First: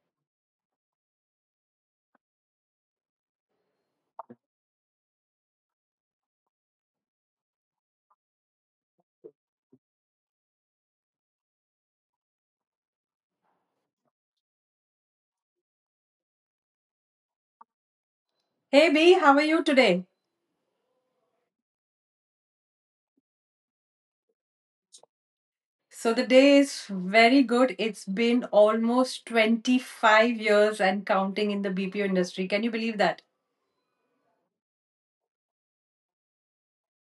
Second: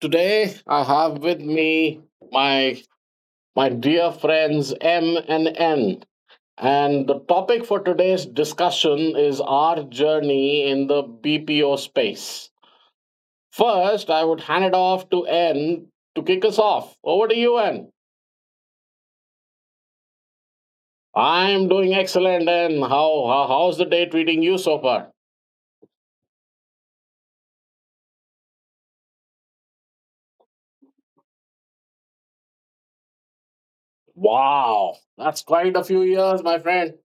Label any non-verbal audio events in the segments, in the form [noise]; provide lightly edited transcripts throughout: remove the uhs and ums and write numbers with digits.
Today I have with me my my dear friends M and N. And the topic for today's discussion is our journey in the BPO space. First, I would hand it off to N to kick us off. Over to you, N. Hey B, how are you today? I'm doing excellent, N. How's the day treating you so far? So the day is very good. It's been almost 25 years and counting in the BPO industry. Can you believe that? Wow, that's quite a few years, my friend.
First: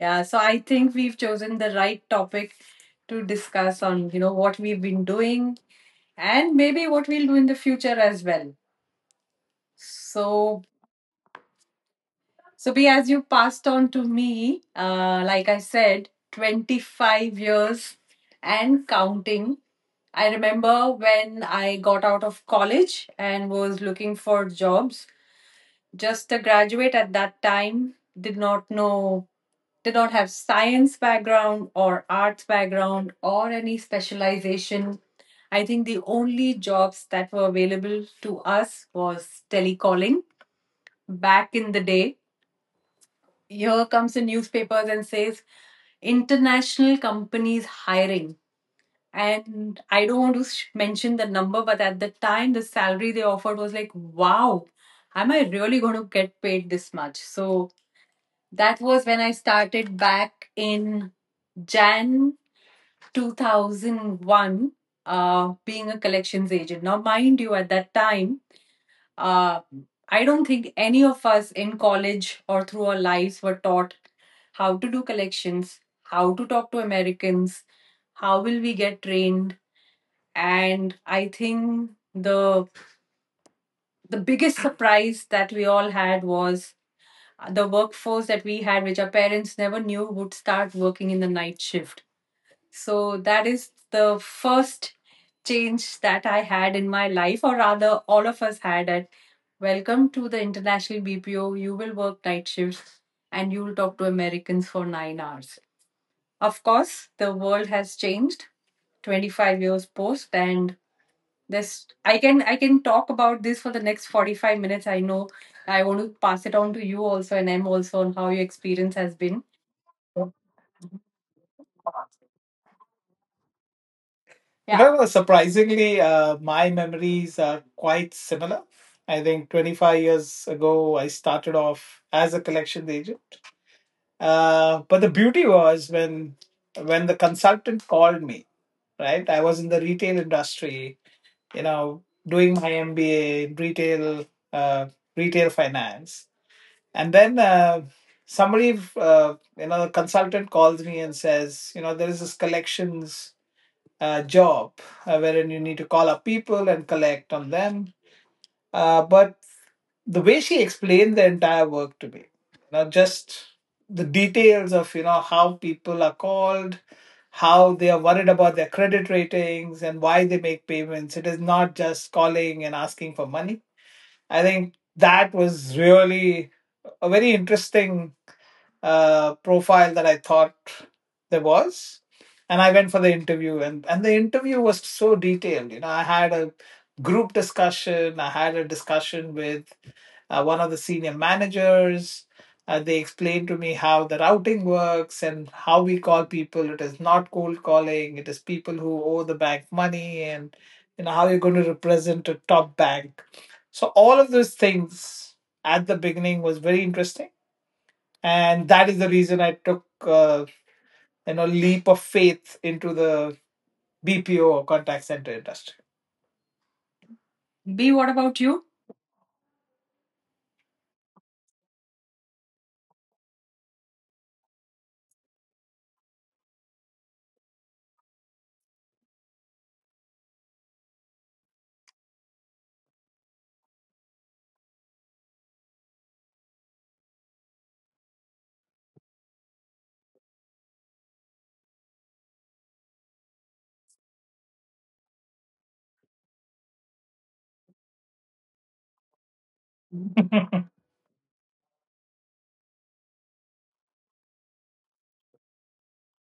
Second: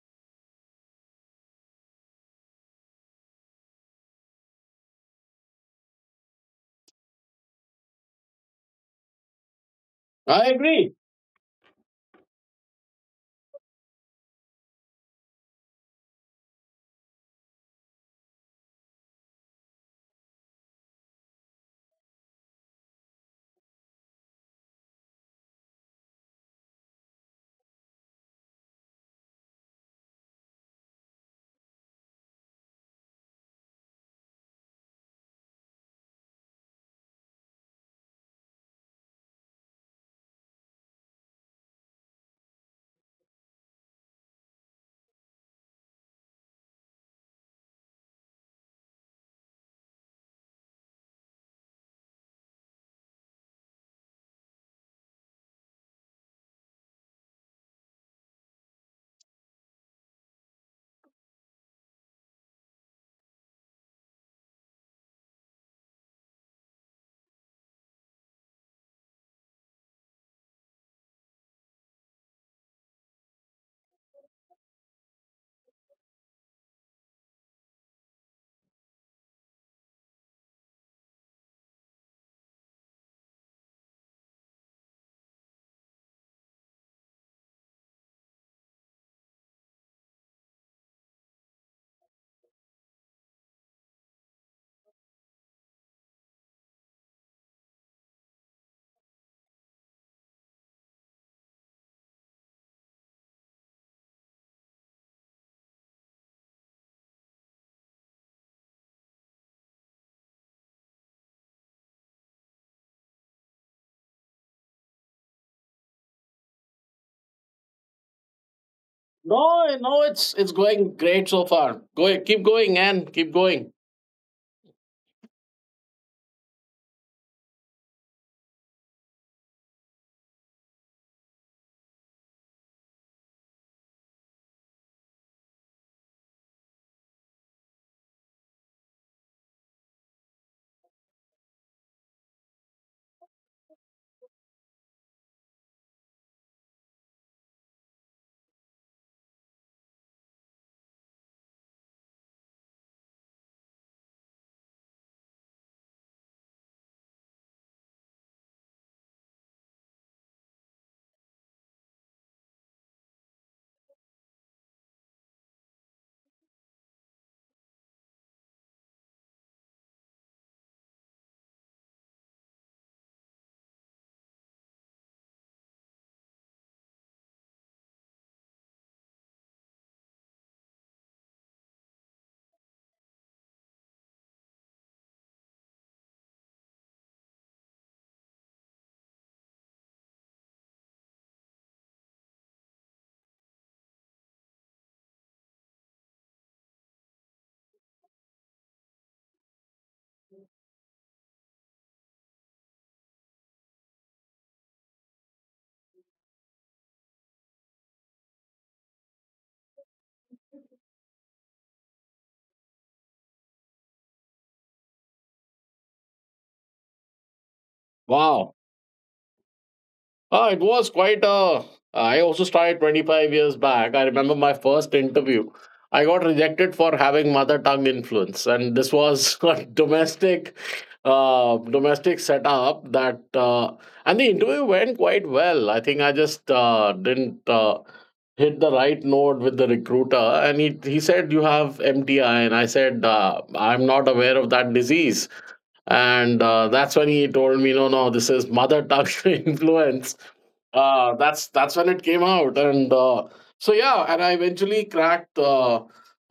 Yeah, so I think we've chosen the right topic to discuss on, what we've been doing and maybe what we'll do in the future as well. I So agree. So, Bea, as you passed on to me, like I said, 25 years and counting. I remember when I got out of college and was looking for jobs. Just a graduate at that time, did not know, did not have science background or arts background or any specialization. I think the only jobs that were available to us was telecalling back in the day. Here comes the newspapers and says international companies hiring, and I don't want to mention the number, but at the time the salary they offered was like, wow, am I really going to get paid this much? So that was when I started back in Jan 2001, being a collections agent. Now mind you, at that time, uh, I don't think any of us in college or through our lives were taught how to do collections, how to talk to Americans, how will we get trained. And I think the biggest surprise that we all had was the workforce that we had, which our parents never knew would start working in the night shift. So that is the first change that I had in my life, or rather, all of us had at. Welcome to the International BPO. You will work night shifts and you will talk to Americans for 9 hours. Of course, the world has changed 25 years post, and this I can talk about this for the next 45 minutes. I know I want to pass it on to you also, and I'm also on how your experience has been. No, no, it's going great so far. Go keep going and keep going. Yeah. Well, surprisingly, my memories are quite similar. I think 25 years ago, I started off as a collection agent. But the beauty was when the consultant called me, right? I was in the retail industry, doing my MBA in retail, uh, retail finance, and then, somebody, the consultant calls me and says, there is this collections job, wherein you need to call up people and collect on them. But the way she explained the entire work to me, not just the details of, you know, how people are called, how they are worried about their credit ratings, and why they make payments, it is not just calling and asking for money. I think that was really a very interesting profile that I thought there was. And I went for the interview, and the interview was so detailed. I had a group discussion. I had a discussion with one of the senior managers. They explained to me how the routing works and how we call people. It is not cold calling. It is people who owe the bank money, and you know how you're going to represent a top bank. So all of those things at the beginning was very interesting, and that is the reason I took, leap of faith into the BPO or contact center industry. B, what about you? Wow. Ah, it was quite a. I also started 25 years back. I remember my first interview. I got rejected for having mother tongue influence, and this was [laughs] a domestic, domestic setup that, and the interview went quite well. I think I just didn't hit the right note with the recruiter, and he said you have MTI, and I said I'm not aware of that disease and that's when he told me, no, no, this is mother tongue [laughs] influence. That's when it came out, and I eventually cracked uh,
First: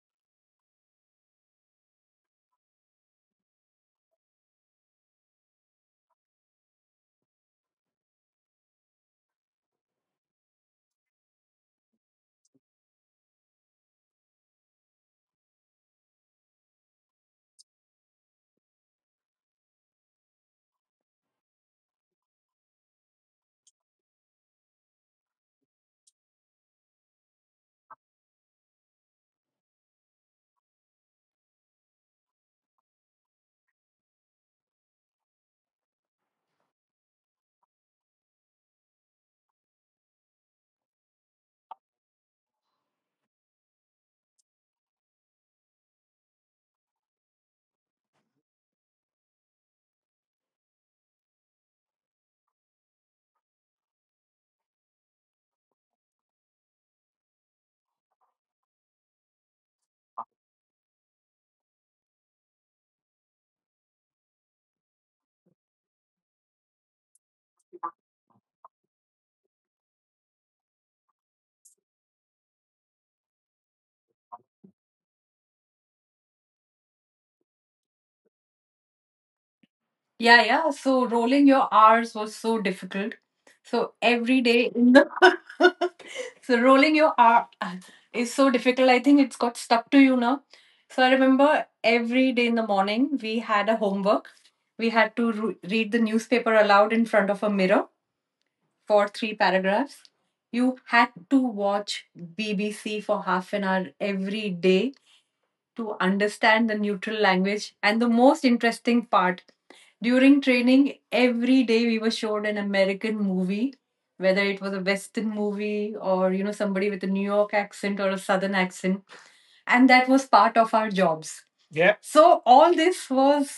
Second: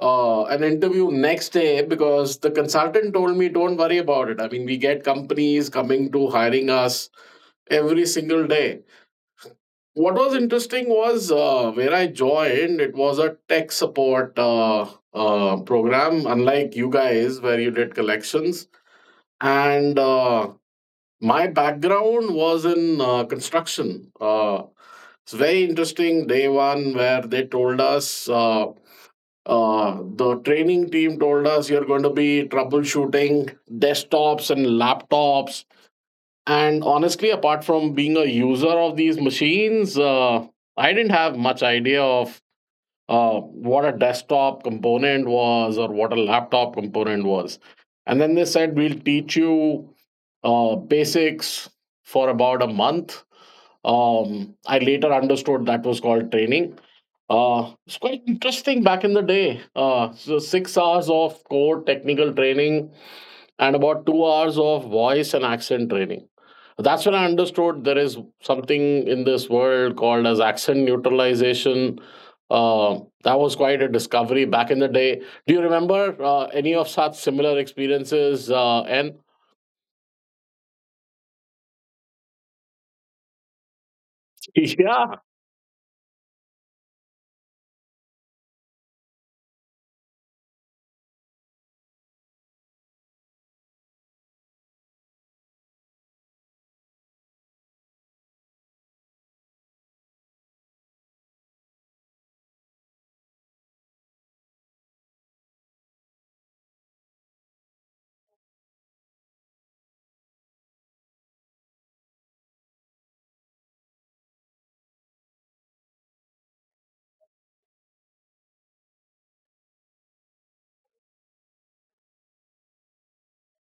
uh, an interview next day because the consultant told me, don't worry about it. I mean, we get companies coming to hiring us every single day. What was interesting was where I joined, it was a tech support program, unlike you guys where you did collections and my background was in construction. It's very interesting day one where they told us the training team told us you're going to be troubleshooting desktops and laptops. And honestly, apart from being a user of these machines, I didn't have much idea of what a desktop component was or what a laptop component was. And then they said, we'll teach you basics for about a month. I later understood that was called training. It's quite interesting back in the day. So 6 hours of core technical training and about 2 hours of voice and accent training. That's when I understood there is something in this world called as accent neutralization. That was quite a discovery back in the day. Do you remember any of such similar experiences? And Yeah, yeah. So rolling your R's was so difficult. So every [laughs] day in yeah, the [laughs] so rolling your R is so difficult. I think it's got stuck to you now. So I remember every day in the morning we had a homework. We had to read the newspaper aloud in front of a mirror for three paragraphs. You had to watch BBC for half an hour every day to understand the neutral language. And the most interesting part during training, every day we were shown an American movie, whether it was a Western movie or, somebody with a New York accent or a Southern accent. And that was part of our jobs. Yeah. So all this was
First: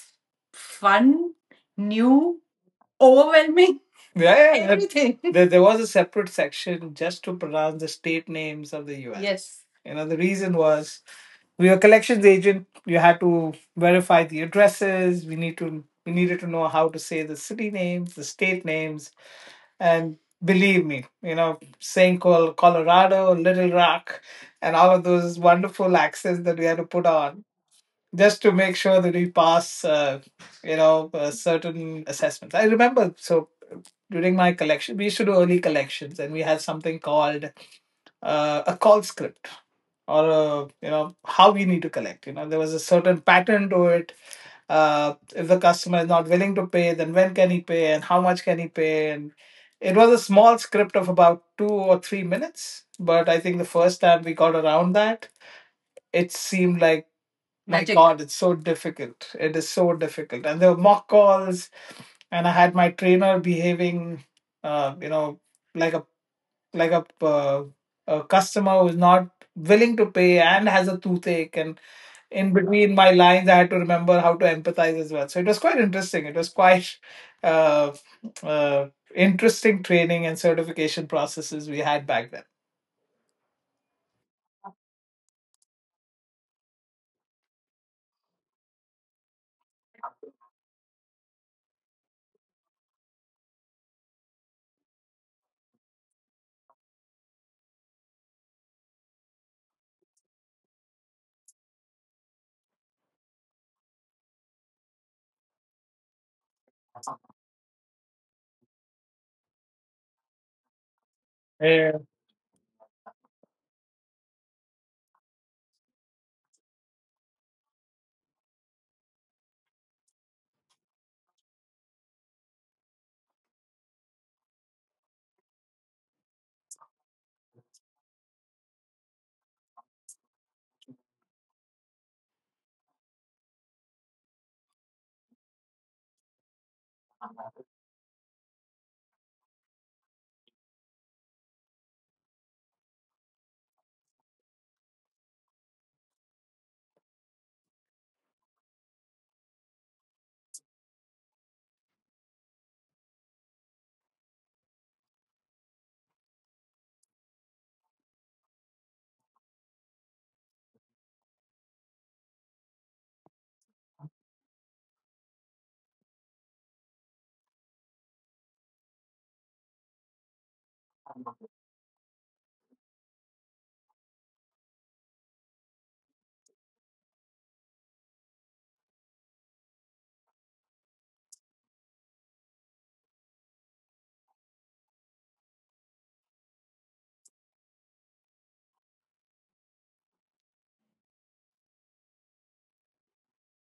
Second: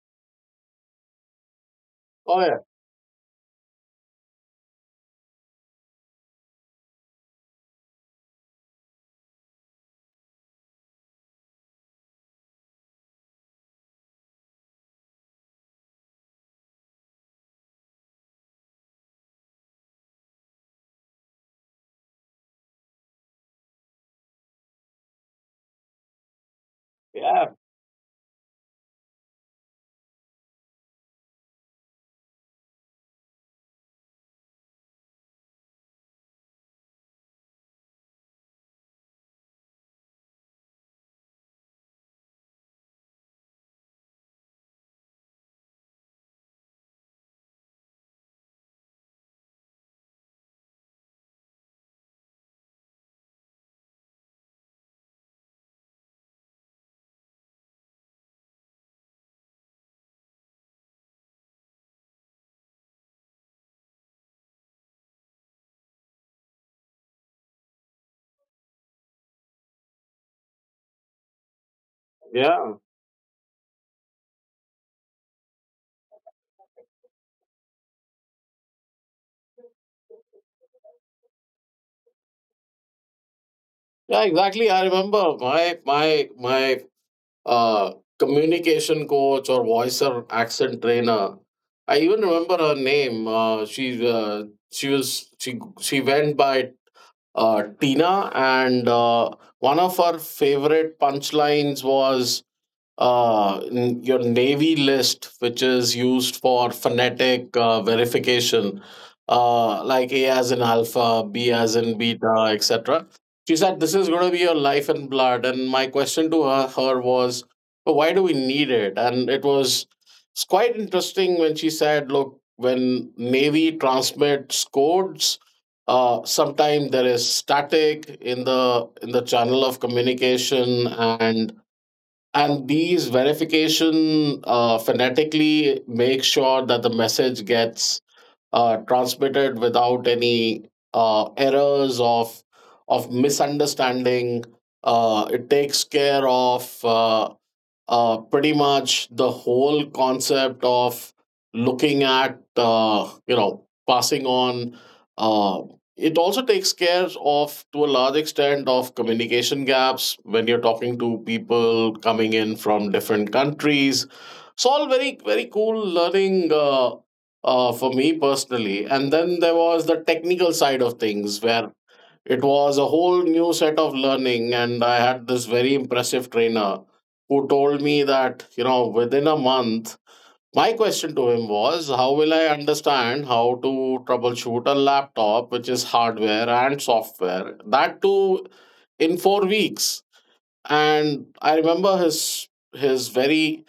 fun, new, oh yeah, overwhelming [laughs] Yeah, yeah. everything. There was a separate section just to pronounce the state names of the US. Yes. You know, the reason was we were collections agent. You had to verify the addresses. We needed to know how to say the city names, the state names, and believe me, saying Colorado, Little Rock, and all of those wonderful accents that we had to put yeah, on just to make sure that we pass, certain assessments. I remember, so during my collection, we used to do early collections, and we had something called a call script, or a, you know how we need to collect. There was a certain pattern to it. If the customer is not willing to pay, then when can he pay, and how much can he pay, and it was a small script of about 2 or 3 minutes. But I think the first time we got around that, it seemed like my Magic. God, it's so difficult. It is so difficult. And there were mock calls, and I had my trainer behaving, uh, you know, like a like a customer who's not willing to pay and has a toothache. And in yeah, between my lines, I had to remember how to empathize as well. So it was quite interesting. It was quite uh, uh, interesting training and certification processes we had back then. yeah. Exactly. I remember my uh, communication coach or voice or accent trainer. I even remember her name. She was she went by Tina, and one of her favorite punchlines was your Navy list, which is used for phonetic verification, like A as in alpha, B as Yeah. in beta, etc. She said, "This is going to be your life and blood." And my question to her was, "But why do we need it?" And it's quite interesting when she said, "Look, when Navy transmits codes, sometimes there is static in the channel of communication, and these verification phonetically make sure that the message gets transmitted without any errors of misunderstanding. It takes care of pretty much the whole concept of looking at you know passing on uh, it also takes care of to a large extent of communication gaps when you're talking to people coming in from different countries. It's all very cool learning for me personally. And then there was the technical side of things where it was a whole new set of learning, and I had this very impressive trainer who told me that, you know, within a month, my question to him was, how will I understand how to troubleshoot a laptop, which is hardware and software, that too in 4 weeks? And I remember his very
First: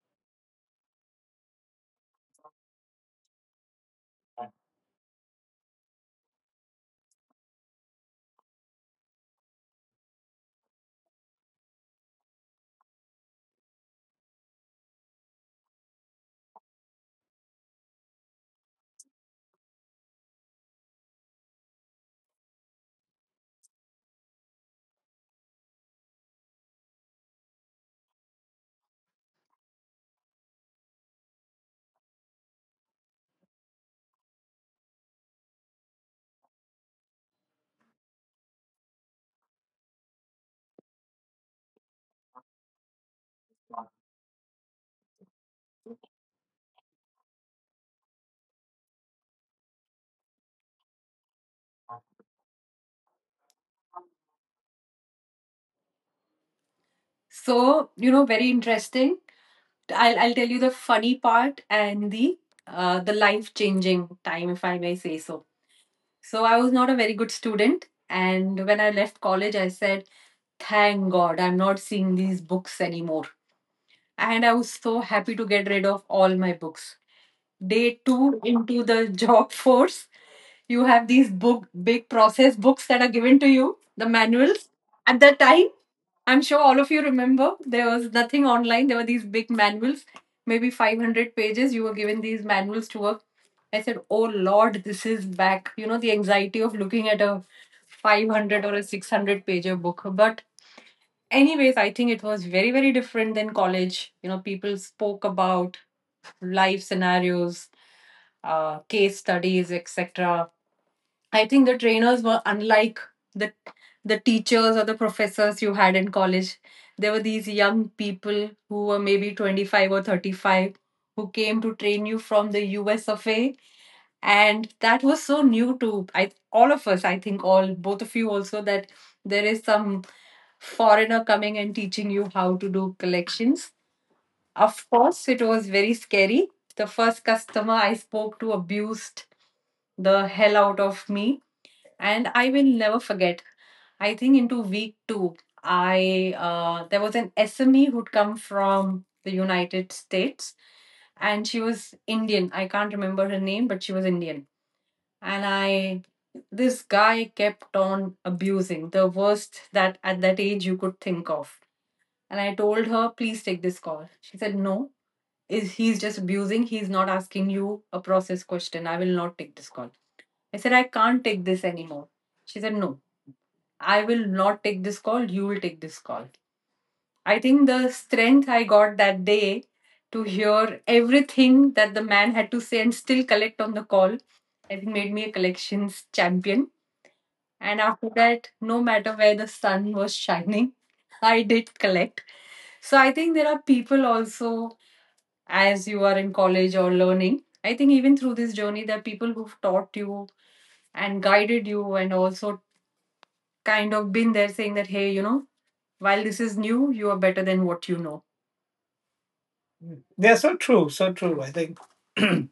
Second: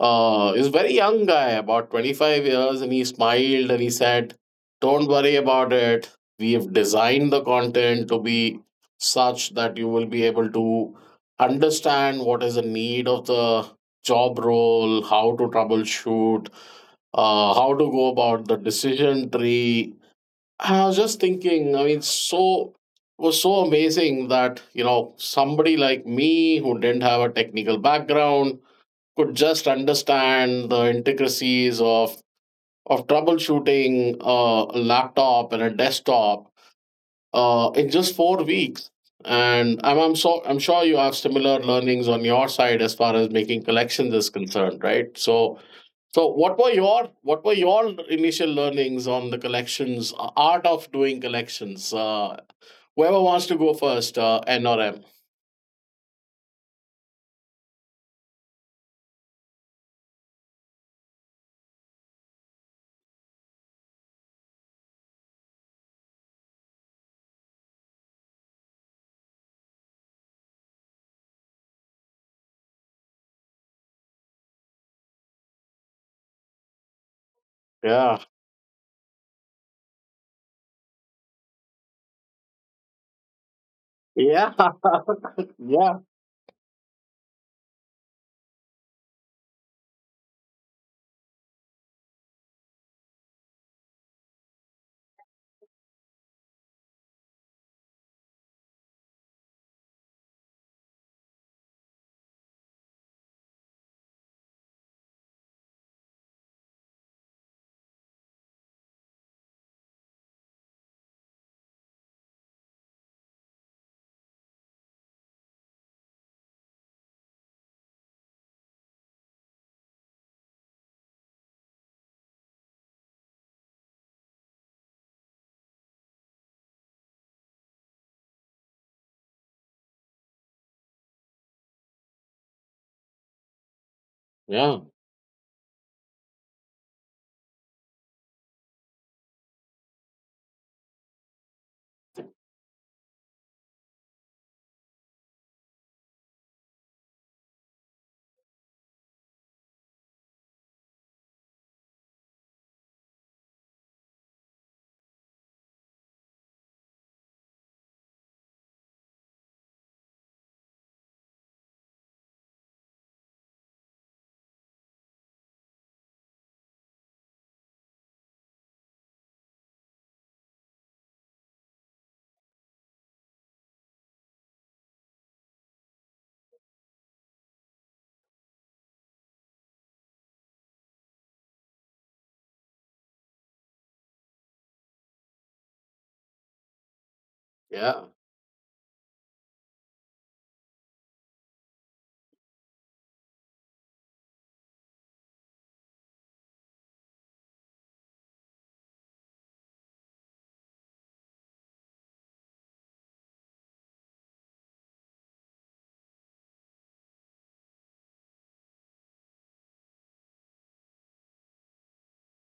he's a very young guy, about 25 years, and he smiled and he said, "Don't worry about it. We have designed the content to be such that you will be able to understand what is the need of the job role, how to troubleshoot, how to go about the decision tree." I was just thinking, I mean, so it was so amazing that, you know, somebody like me who didn't have a technical background could just understand the intricacies of troubleshooting a laptop and a desktop in just 4 weeks. And I'm sure you have similar learnings on your side as far as making collections is concerned, right? So what were your initial learnings on the collections art of doing collections? Whoever wants to go first, N or M. So, very interesting. I'll tell you the funny part and the life-changing time, if I may say so. So I was not a very good student, and when I left college, I said, "Thank God, I'm not seeing these books anymore." And I was so happy to get rid of all my books. Day Yeah. two into the job force, you have these book big process books that are given to you, the manuals. Yeah. At that time, [laughs] Yeah. I'm sure all of you remember, there was nothing online. There were these big manuals, maybe 500 pages. You were given these manuals to work. I said, oh, Lord, this is back. The anxiety of looking at a 500 or a 600 pager book. But anyways, I think it was very very different than college. People spoke about life scenarios, case studies, etc. I think the trainers were unlike the the teachers or the professors you had in college. There were these young people who were maybe 25 or 35, who came to train you from the US of A. And that was so new to I, all of us, I think, all, both of you also, that there is some foreigner coming and teaching you how to do collections. Of Yeah. course, it was very scary. The first customer I spoke to abused the hell out of me, and I will never forget. I think into week two, I there was an SME who'd come from the United States, and she was Indian. I can't remember her name, but she was Indian. And I, this guy kept on abusing the worst that at that age you could think of. And I told her, please take this call. She said, no, is he's just abusing, he's not asking you a process question, I will not take this call. I said, I can't take this anymore. She said, no, I will not take this call, you will take this call. I think the strength I got that day to hear everything that the man had to say and still collect on the call, I think made me a collections champion. And after Yeah. that, no matter where the sun was shining, [laughs] I did collect. So I think there are people also as you are in college or learning. I think even through this journey, there are people who've taught you and guided you, and also kind of been there saying that, hey, while this is new, you are better than what you know. They are so true, so true. I think [clears throat] the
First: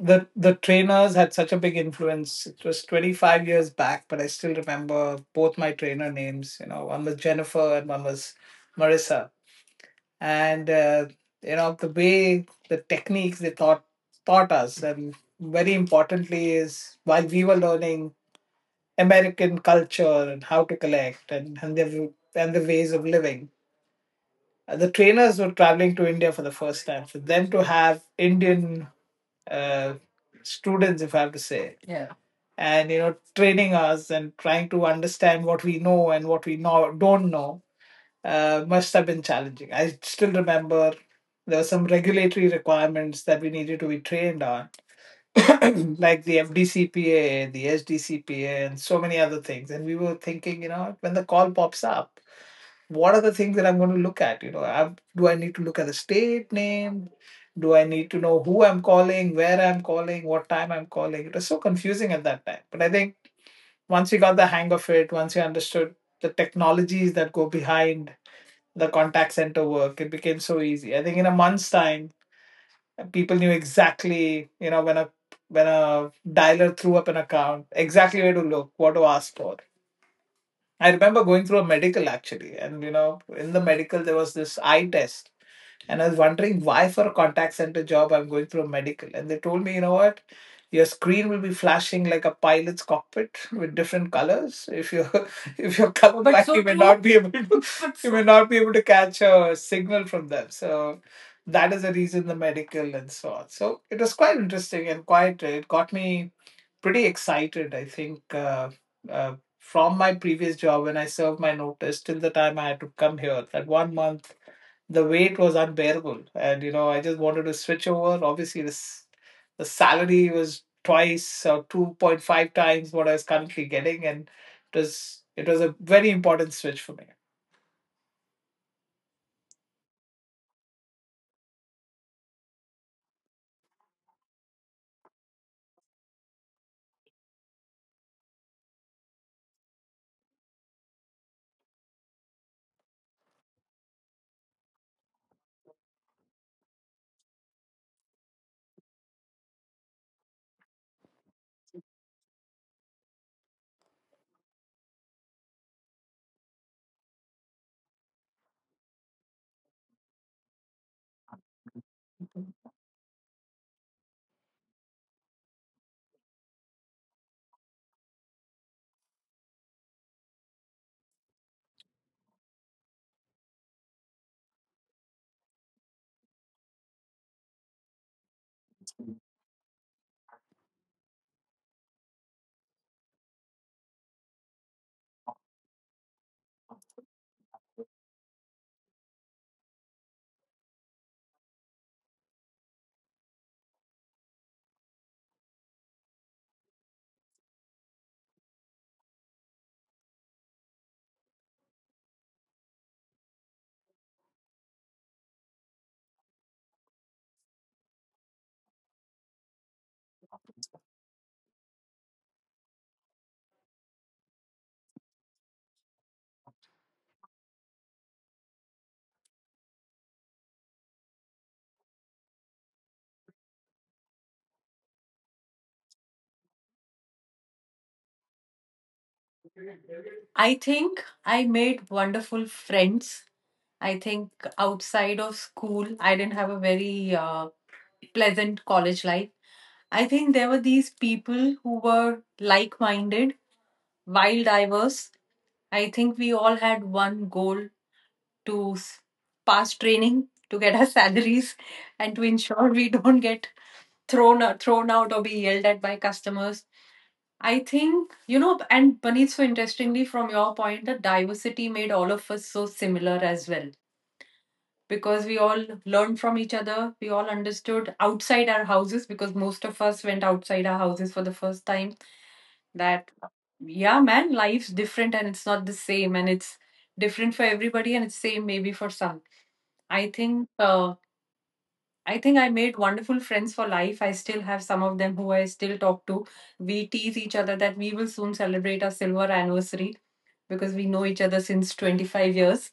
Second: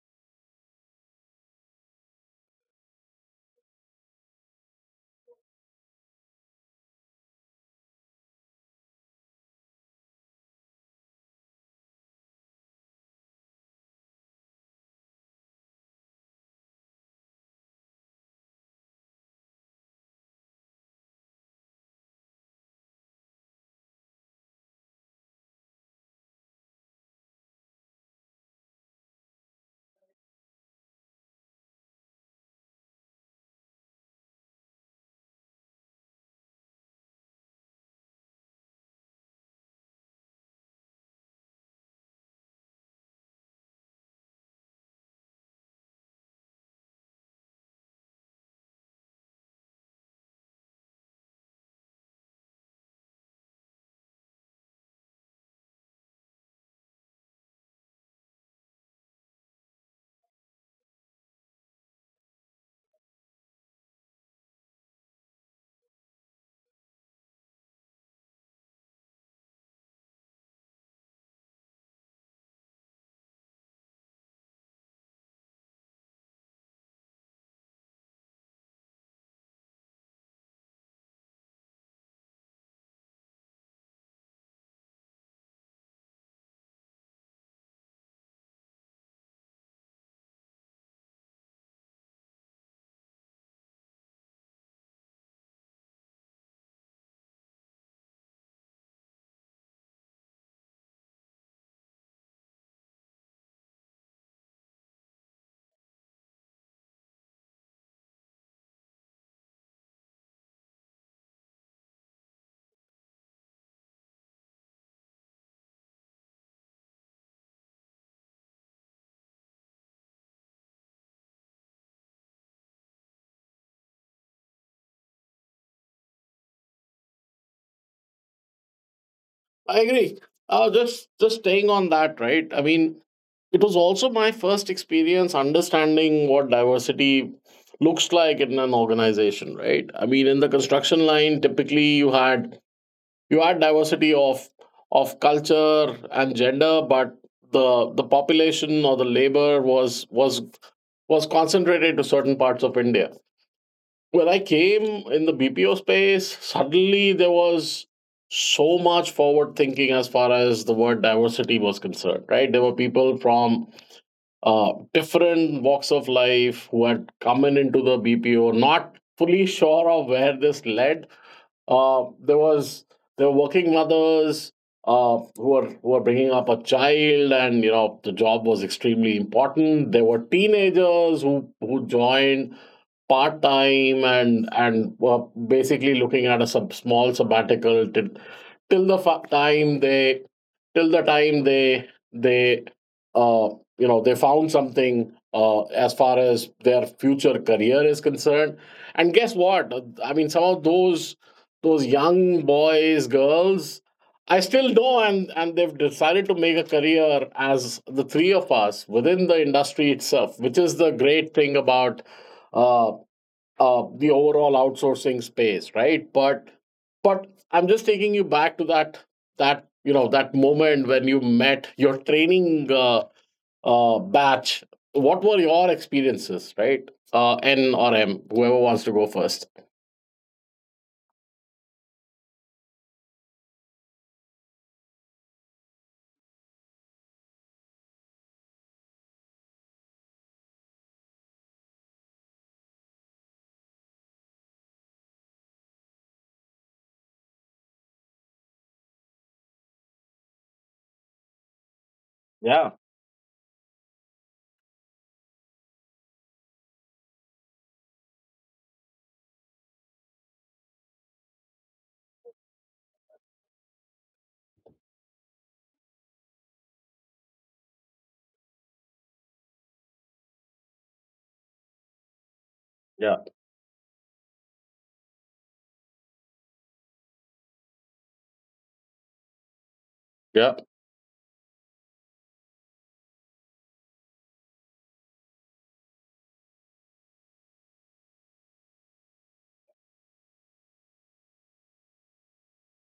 the trainers had such a big influence. It was 25 years back, but I still remember both my trainer names. One was Jennifer and one was Marissa. And the way the techniques they taught us, and very importantly is while we were learning American culture and how to collect, and the ways of living. The trainers were traveling to India for the first time. For them to have Indian uh, students, if I have to say, yeah, and training us and trying to understand what we know and what we know don't know, must have been challenging. I still remember there were some regulatory requirements that we needed to be trained on, [coughs] [clears throat] like the FDCPA, the SDCPA, and so many other things. And we were thinking, you know, when the call pops up, what are the things that I'm going to look at? You know, I need to look at the state name? Do I need to know who I'm calling, where I'm calling, what time I'm calling? It was so confusing at that time. But I think once we got the hang of it, once we understood the technologies that go behind the contact center work. It became so easy. I think in a month's time, people knew exactly, you know, when a dialer threw up an account, exactly where to look, what to ask for. I remember going through a medical actually, and you know, in the medical there was this eye test, and I was wondering why for a contact center job I'm going through a medical, and they told me, you know what, your screen will be flashing like a pilot's cockpit with different colors. If you [laughs] if you're But colorblind, so you may true. Not be able to [laughs] you so may not be able to catch a signal from them. So that is the reason the medical and so on. So it was quite interesting and quite it got me pretty excited. I think. Uh, from my previous job when I served my notice till the time I had to come here. That 1 month, the wait was unbearable, and you know I just wanted to switch over. Obviously, this the salary was twice or 2.5 times what I was currently getting, and it was a very important switch for me. I agree. Just staying on that, right? I mean, it was also my first experience understanding what diversity looks like in an organization, right? I mean, in the construction line, typically you had diversity of culture and gender, but the population or the labor was was concentrated to certain parts of India. When I came in the BPO space, suddenly there was so much forward thinking as far as the word diversity was concerned, right? There were people from different walks of life who had come in into the BPO, not fully sure of where this led, uh, there was there were working mothers who were bringing up a child, and you know the job was extremely important. There were teenagers who joined part time and were basically looking at a small sabbatical till till the fa- time they till the time they uh, you know they found something as far as their future career is concerned. And guess what, I mean, some of those young boys, girls, I still know, and they've decided to make a career as the three of us within the industry itself, which is the great thing about uh, the overall outsourcing space, right? But I'm just taking you back to that you know that moment when you met your training batch. What were your experiences, right? N or M, whoever wants to go first. I think I made wonderful friends. I think outside of school, I didn't have a very pleasant college life. I think there were these people who were like minded, wild diverse. I think we all had one goal to s- pass training, to get our salaries, and to Yeah. ensure we don't get thrown out or be yelled at by customers. I think, you know, and Puneet, so interestingly, from your point, the diversity made all of us so similar as well because we all learned from each other. We all understood outside our houses because most of us went outside our houses for the first time. Yeah. That, yeah, man, life's different and it's not the same and it's different for everybody and it's same maybe for some. I Yeah. think uh, I think I made wonderful friends for life. I still have some of them who I still talk to. We tease each other that we will soon celebrate our silver anniversary because we know each other since 25 years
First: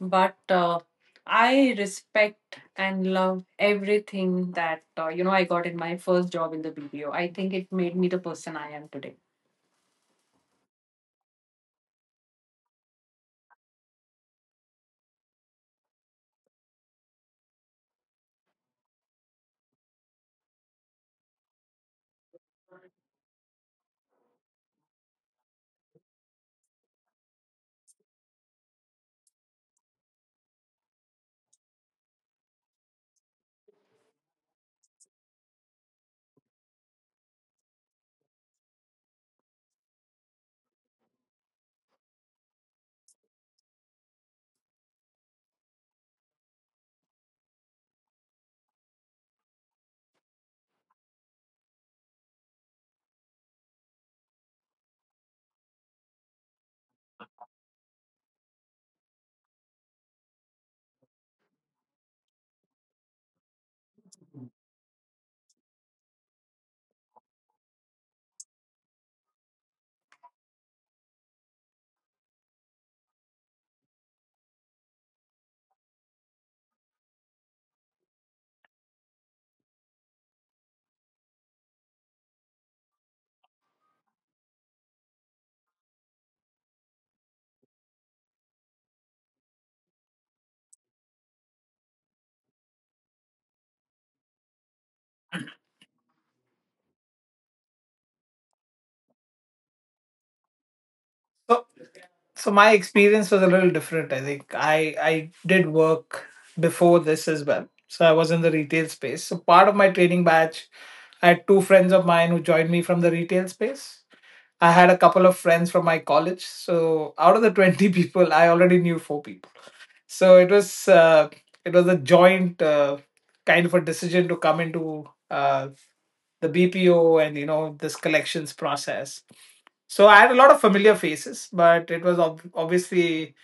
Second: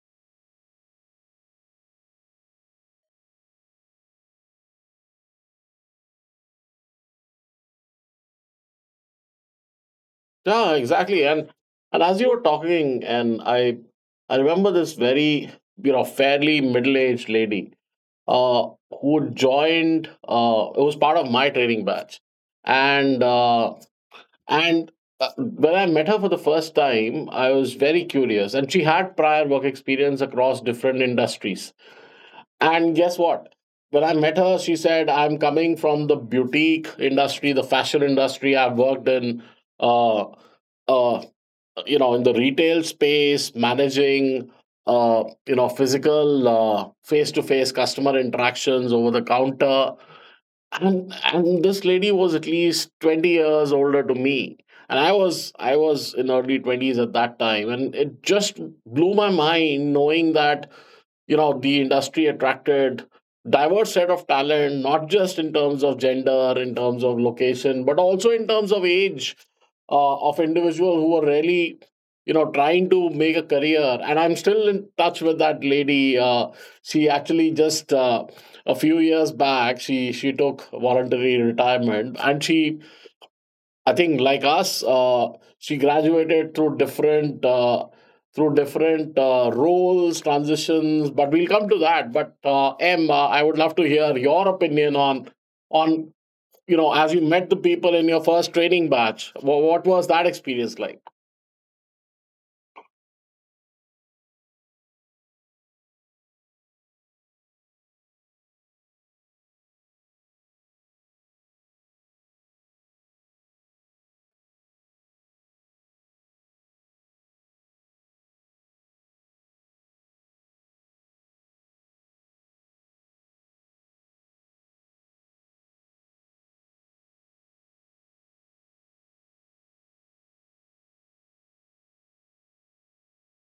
but I respect and love everything that you know I got in my first job in the BPO. I think it made me the person I am today. Yeah, exactly. And as you were talking, and I remember this very you know fairly middle aged lady uh who joined. It was part of my training batch, and uh and when I met her for the first time, I was very curious, and she had prior work experience across different industries. And guess what? When I met her, she said, "I'm coming from the boutique industry, the fashion industry. I've worked in." Uh, uh, you know, in the retail space, managing you know physical face-to-face customer interactions over the counter. And This lady was at least 20 years older to me, and I was in early 20s at that time, and it just blew my mind knowing that you know the industry attracted diverse set of talent, not just in terms of gender, in terms of location, but also in terms of age of individual who were really you know trying to make a career. And I'm still in touch with that lady. She actually just a few years back, she took voluntary retirement, and she I think like us, she graduated through different roles, transitions. But we'll come to that. But M, I would love to hear your opinion on on you know as you met the people in your first training batch. What was that experience like? So, so my experience was a little different. I think I did work before this as well. So I was in the retail space. So part of my training batch, I had two friends of mine who joined me from the retail space. I had a couple of friends from my college. So out of the 20 [laughs] people, I already knew four people. So it was a joint kind of a decision to come into the BPO and you know this collections process. So I had a lot of familiar faces, but it was obviously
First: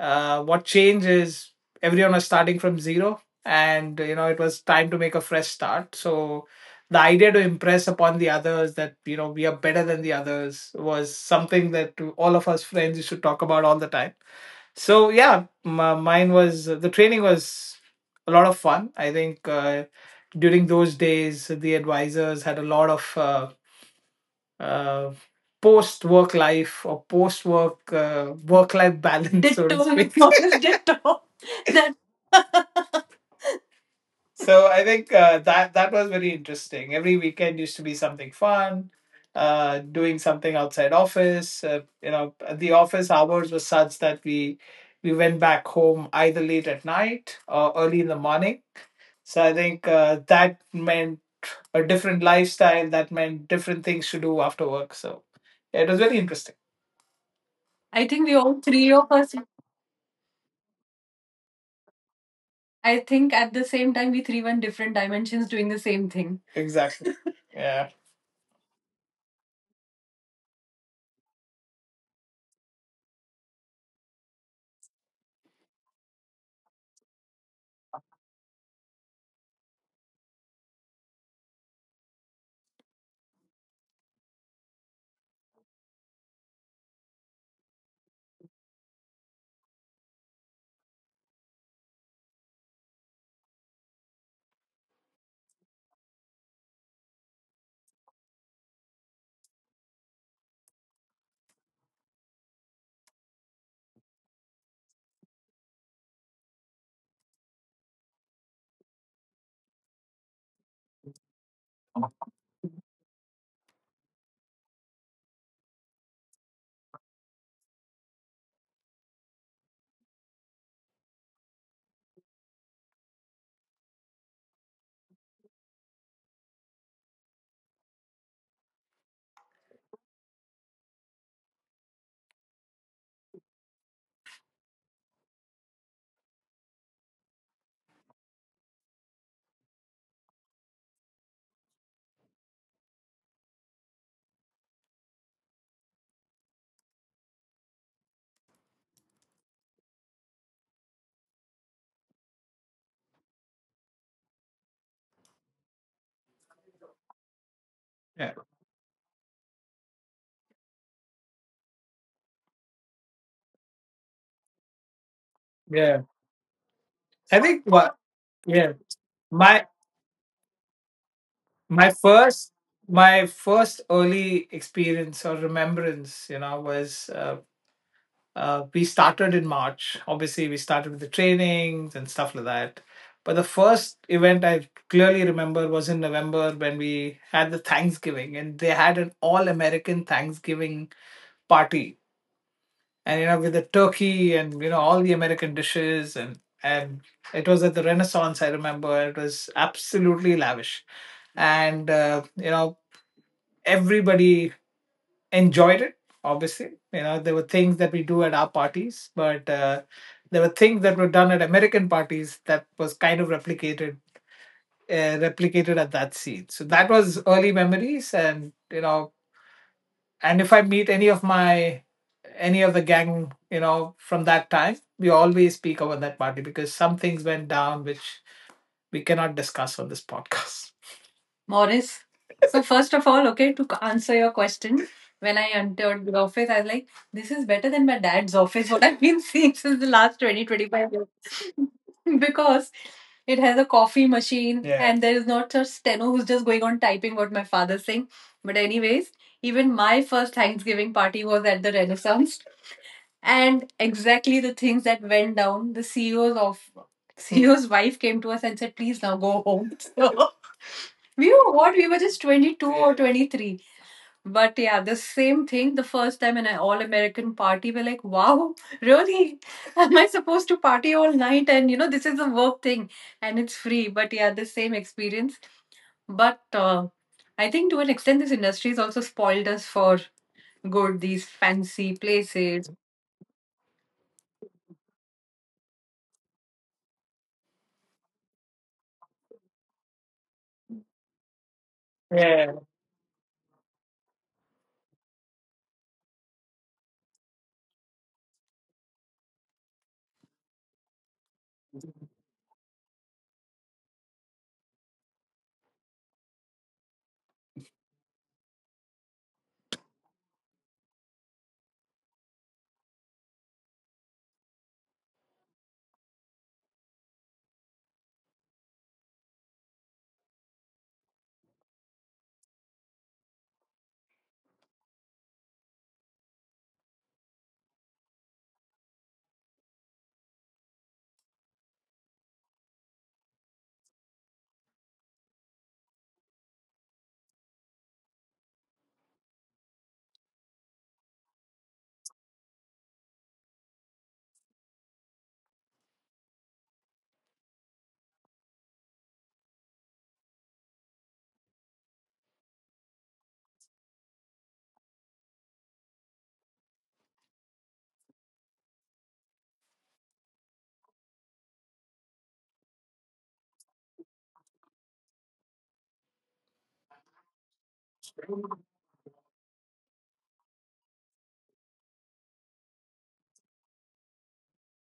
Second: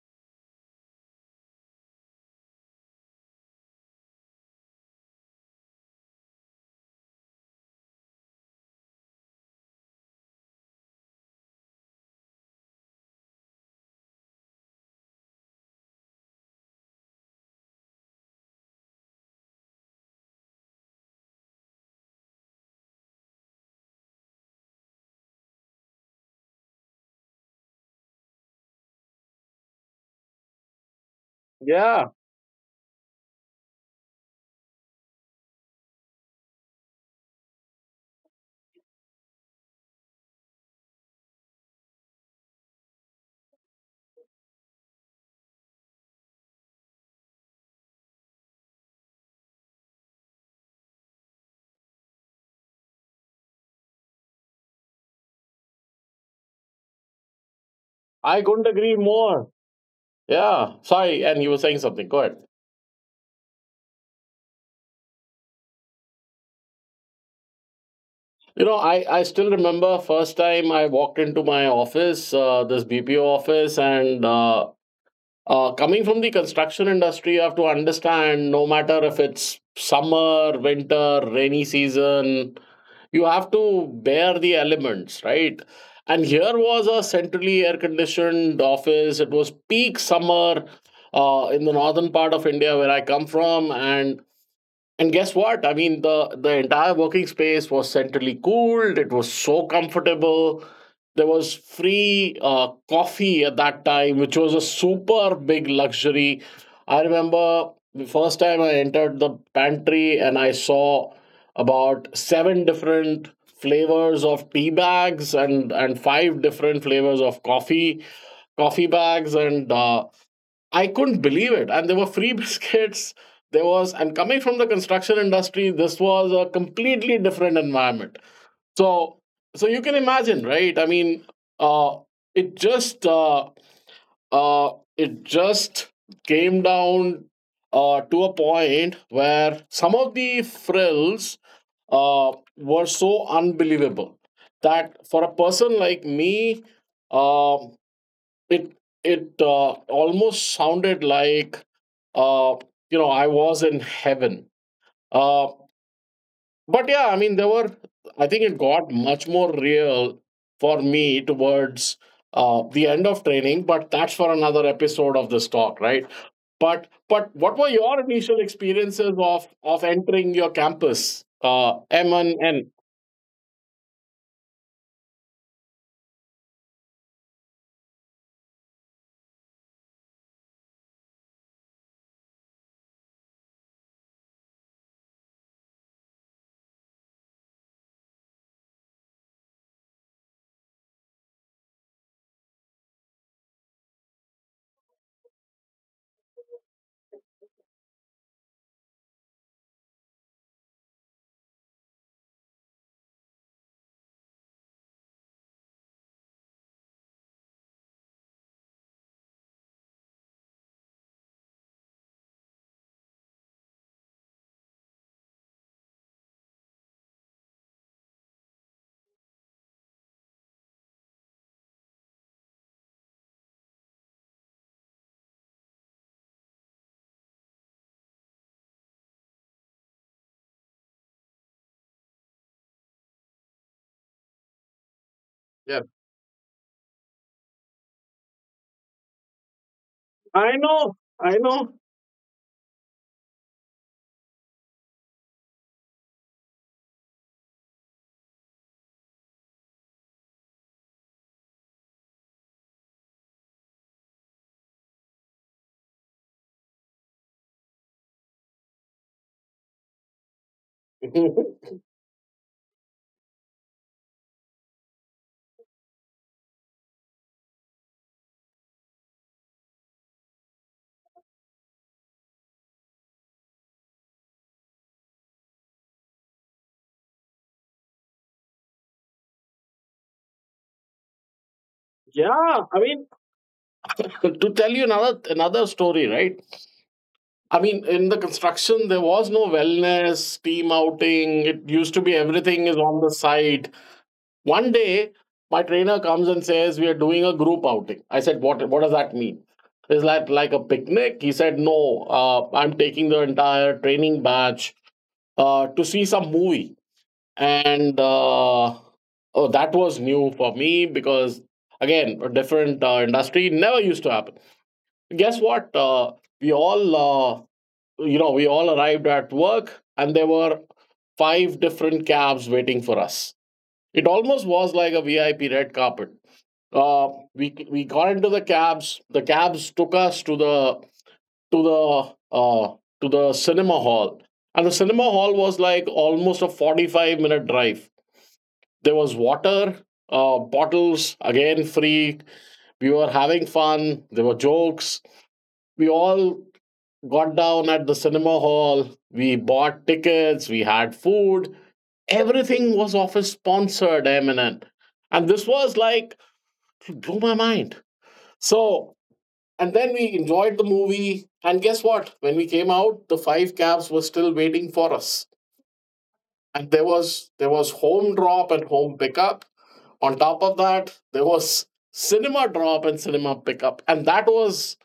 what changed is everyone was starting from zero, and you know it was time to make a fresh start. So the idea to impress upon the others that you know we are better than the others was something that all of us friends used to talk about all the time. So yeah, my, mine was the training was a lot of fun. I think During those days, the advisors had a lot of uh, post work life or post work work life [laughs] balance, so to Ditto, [laughs] speak. That Yeah, so I think that that was very interesting. Every weekend used to be something fun, doing something outside office. You know, the office hours were such that we went back home either late at night or early in the morning. So I think that meant a different lifestyle. That meant different things to do after work. So yeah, it was very interesting. I think we I all couldn't three agree of us, more. Yeah, sorry, and you were saying something. Go ahead. I think at the same time, we three were in different dimensions doing the same thing. Exactly. [laughs] Yeah. You know, I still remember first time I walked into my office, this BPO office, and coming from the construction industry, you have to understand no matter if it's summer, winter, rainy season, you have to bear the elements, right? And here was a centrally air conditioned office. It was peak summer in the northern part of India where I come from. And guess what? I mean, the entire working space was centrally cooled. It was so comfortable. There was free coffee at that time, which was a super big luxury. I remember the first time I entered the pantry and I saw about seven different flavors of tea bags and five different flavors of coffee bags, and I couldn't believe it. And there were free [laughs] biscuits. There was, and coming from the construction industry, this was a completely different environment. So, so you can imagine, right? I mean, uh, it just, uh, uh, it just came down to a point where some of the frills were so unbelievable that for a person like me, uh, it it almost sounded like uh, you know I was in heaven. Uh, but yeah, I mean there were, Yeah. I think it got much more real for me towards the end of training. But that's for another episode of this talk, Yeah. right? But I but think what were what your initial yeah experiences of my of entering your campus, my M1 first and my first early experience or remembrance you know was we started in March. Obviously, we started with the trainings and stuff like that. But the first event I clearly remember was in November when we had the Thanksgiving and they had an all American Thanksgiving party, and you know with the turkey and you know all the American dishes. And it was at the Renaissance. I remember it was absolutely lavish, and you know everybody enjoyed it. Obviously you know there were things that we do at our parties, but there were things that were done at American parties that was kind of replicated at that scene. So that was early memories, and you know, and if I meet any of my any of the gang you know from that time, we always speak about that party, because some things went down which we cannot discuss on this podcast, Morris. So first of all, okay, to answer your question, when I yeah? entered the office, I was like, this is better than my dad's office, [laughs] what I've been seeing since the last twenty I twenty-five know, I years. know. [laughs] Because it has a coffee machine. Yeah. And there is not a steno who's just going on typing what my father's saying. But anyways, even my first Thanksgiving party was at the Renaissance. And exactly the things that went down, the CEO's of CEO's wife came to us and said, please now go home. [laughs] So we were what? [laughs] We were just 22 or Yeah. 23. But yeah, the same thing. The first time in an all American party, we're like, wow, really? [laughs] Am I supposed to party all night? And you know, this is a work thing and it's free. But yeah, the same experience. But I think to an extent, this industry has also spoiled us for good, these fancy places. Yeah, I mean, to tell you another story, right? I mean, in the construction, there was no wellness, team outing. It used to be Yeah, everything is on the side. One day, my trainer comes and says, we are doing a group outing. I said, what does that mean? Is that like a picnic? He said, no, I'm taking the entire training batch to see some movie. And oh, that was new for me because, again, a different industry never used to happen. Guess what? We all uh, we all arrived at work and there were five different cabs waiting for us. It almost was like a VIP red carpet. We got into the cabs. The cabs took us to the to the uh, to the cinema hall, and the cinema hall was like almost a 45 minute drive. There was water, bottles again free. We were having fun. There were jokes. We all got down at the cinema hall, we bought tickets, we had food. Everything was office sponsored, Eminem. And N. And this was like, it blew my mind. So, and then we enjoyed the movie. And guess what? When we came out, the five cabs were still waiting for us. And there was home drop and home pickup. On top of that, there was cinema drop and cinema pickup. And that was,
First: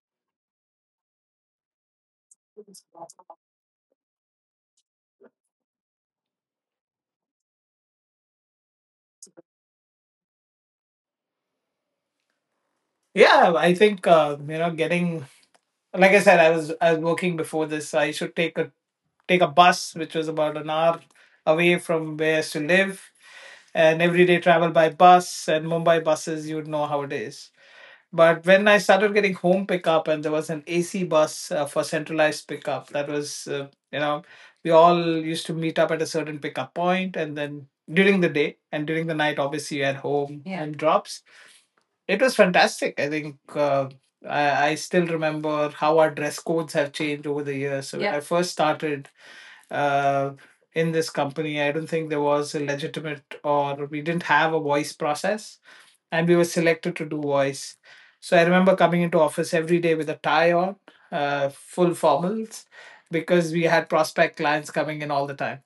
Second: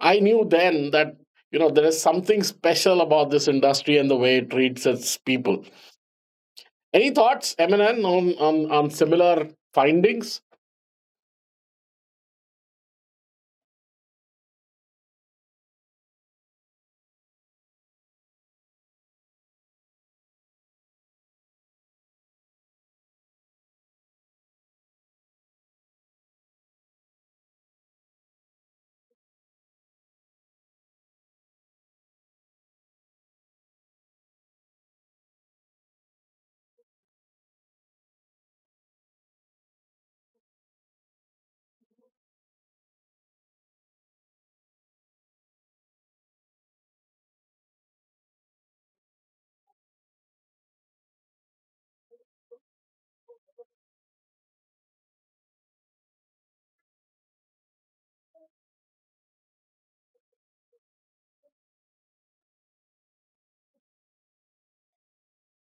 I knew then that there is something special about this industry and the way it treats its people. Any thoughts, Eminem, on on similar findings? yeah. I think You know, getting like I said, I was working before this. I should take a bus, which was about an hour away from where I used to live, and everyday travel by bus and Mumbai buses. You would know how it is. But when I started getting home pickup, and there was an AC bus for centralized pickup, that was you know, we all used to meet up at a certain pickup point, and then during the day and during the night, obviously you had home Yeah. and drops. It was fantastic. I still remember how our dress codes have changed over the years. So when Yeah. I first started uh, in this company, I don't think there was a legitimate or we didn't have a voice process, and we were selected to do voice. So I remember coming into office every day with a tie on, full formals, because we had prospect clients coming in all the time.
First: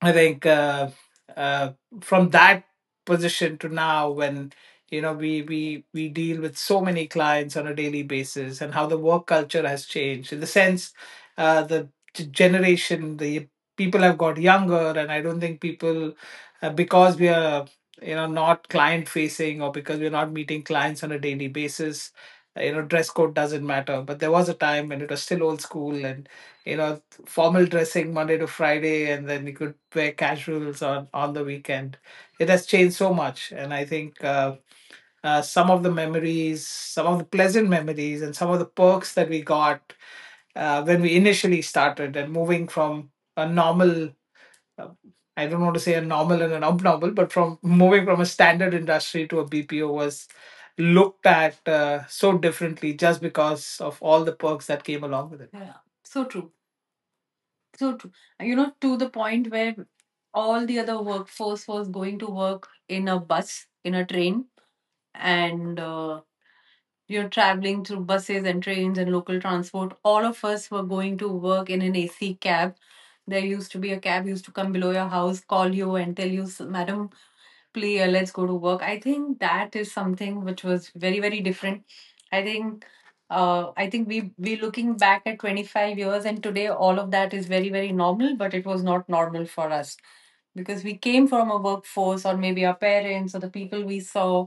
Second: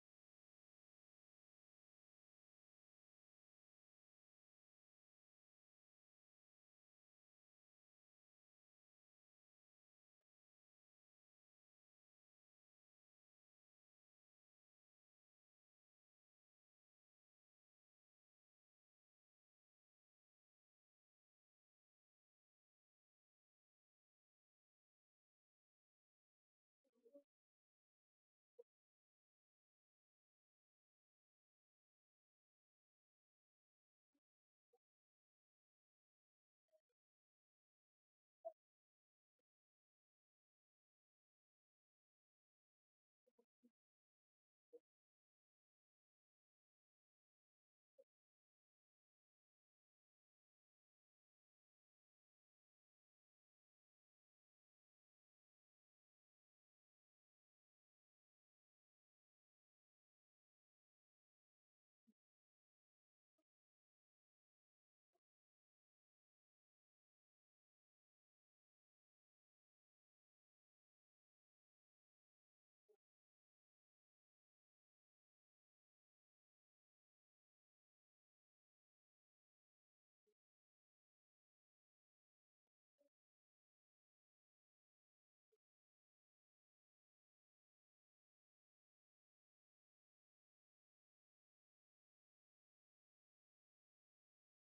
I think uh, from that position to now, when you know we deal with so many clients on a daily basis, and how the work culture has changed in the sense the generation, the people have got younger, and I don't think people because we are you know not client facing or because we're not meeting clients on a daily basis. You know, dress code doesn't matter, but there was a time when it was still old school, and you know formal dressing Monday to Friday, and then you could wear casuals on the weekend. It has changed so much, and I think some of the memories, some of the pleasant memories, and some of the perks that we got when we initially started, and moving from a normal. uh, I don't want to say a normal and an abnormal, but from moving from a standard industry to a BPO was looked at so differently just because of all the perks that came along with it. Yeah, so true. So, tr- you know, to the point where all the other workforce was going to work in a bus, in a train, and you're traveling through buses and trains and local transport. All of us were going to work in an AC cab. There used to be a cab used to come below your house, call you, and tell you, "S- Madam, please, let's go to work. I think that is something which was very, very different. I think. I think we looking back at 25 years and today all of that is very very normal, but it was not normal for us because we came from a workforce or maybe our parents or the people we saw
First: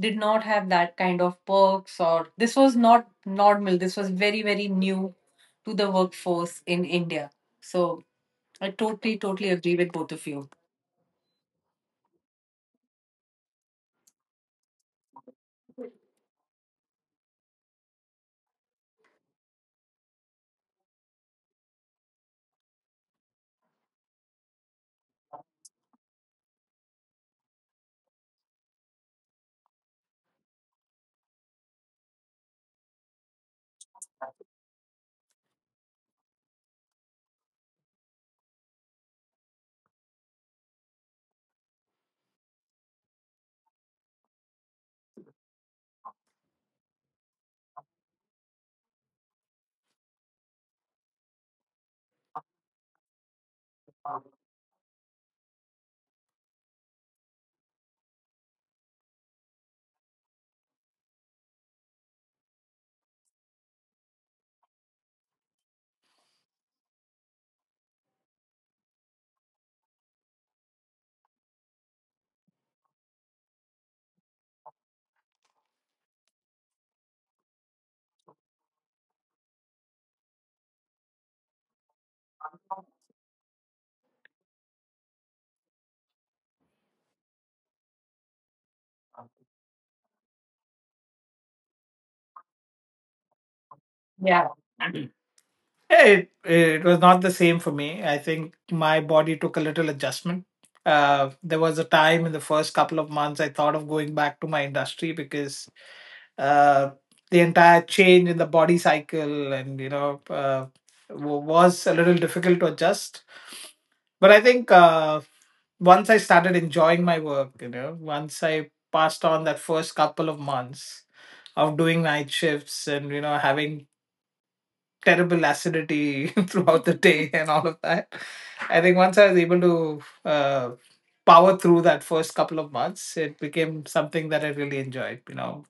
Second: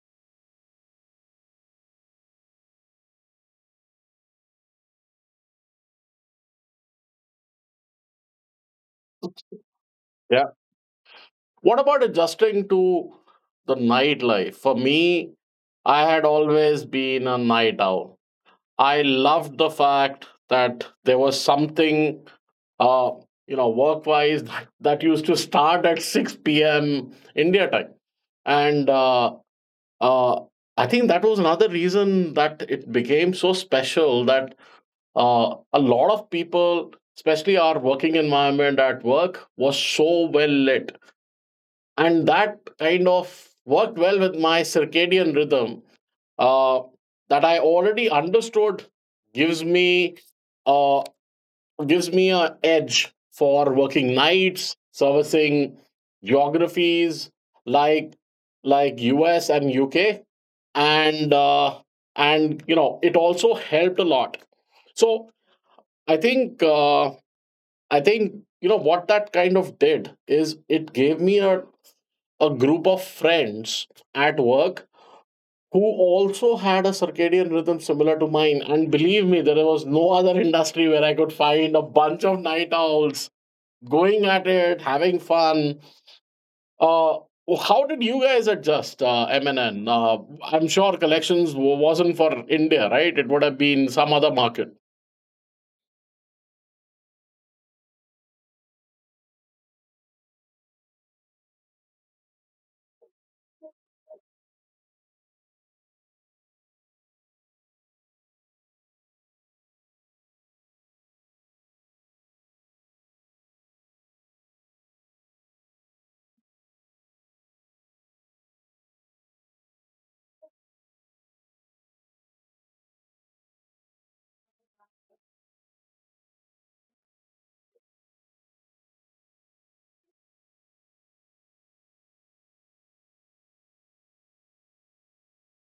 did not have that kind of perks, or this was not normal. This was very very new to the workforce in India. So I totally totally agree with both of Yeah. you. What about adjusting to the nightlife? For me, I had always been a night owl. I loved the fact that there was something, uh, work wise [laughs] that used to start at 6 p.m. India time. And uh, I think that was another reason that it became so special that a lot of people, especially our working environment at work, was so well lit. And that kind of worked well with my circadian rhythm uh, that I already understood gives me uh, an edge for working nights, servicing geographies like like US and UK and you know, it also helped a lot. So i think uh, I think you know what that kind of did is it gave me a group of friends at work who also had a circadian rhythm similar to mine, and believe me, there was no other [laughs] industry where I could find a bunch of night owls going at it having fun. Uh, well, how did you guys adjust, MNN? I'm sure collections wasn't for India, right? It would have been some other Yeah. market. Yeah, it was not the same for me. I think my body took a little adjustment. There was a time in the first couple of months I thought of going back to my industry because uh, the entire change in the body cycle and you know was a little difficult to adjust. But I think Once I started enjoying my work, you know, once I passed on that first couple of months of doing night shifts and you know having terrible acidity [laughs] throughout the day and all of that. I think once I was able to power through that first couple of months, it became something that I really enjoyed. You know,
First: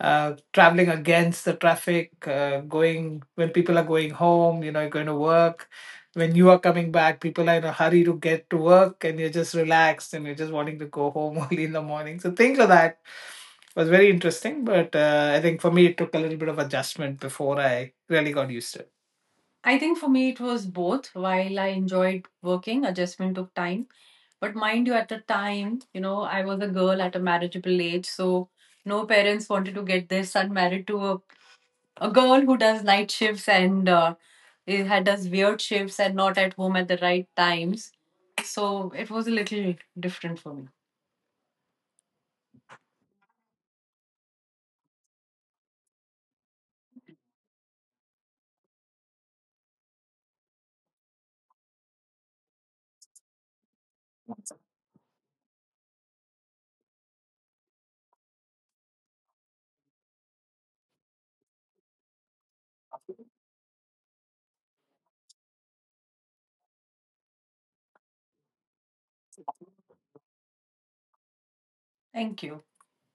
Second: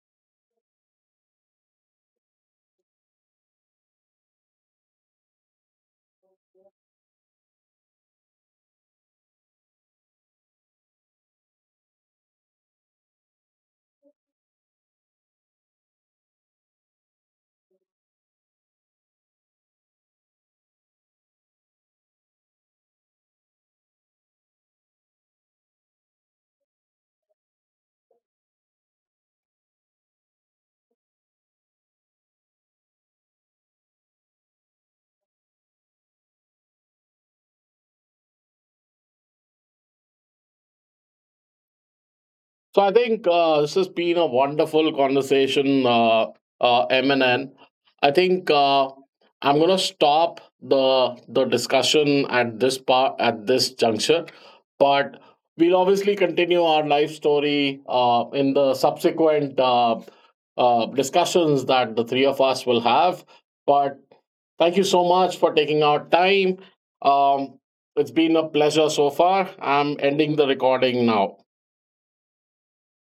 traveling against the traffic, going when people are going home, you know, you're going to work. When you are coming back, people are in a hurry to get to work, and you're just relaxed and you're just wanting to go home [laughs] early in the morning. So things like that was very interesting, but I think for me it took a little bit of adjustment before I really got used to it. I think for me it was both. While I enjoyed working, adjustment took time. But mind you, at the time, you know, I was a girl at a marriageable age. So no parents wanted to get their son married to a girl who does night shifts, and it had does weird shifts and not at home at the right times. So it was a little different for me. So I think this has been a wonderful conversation, MNN. I think I'm gonna stop the discussion at this part, at this juncture, but we'll obviously continue our life story in the subsequent discussions that the three of us will have. But thank you so much for taking out time. Um, it's been a pleasure so far. I'm ending the recording now. Thank you.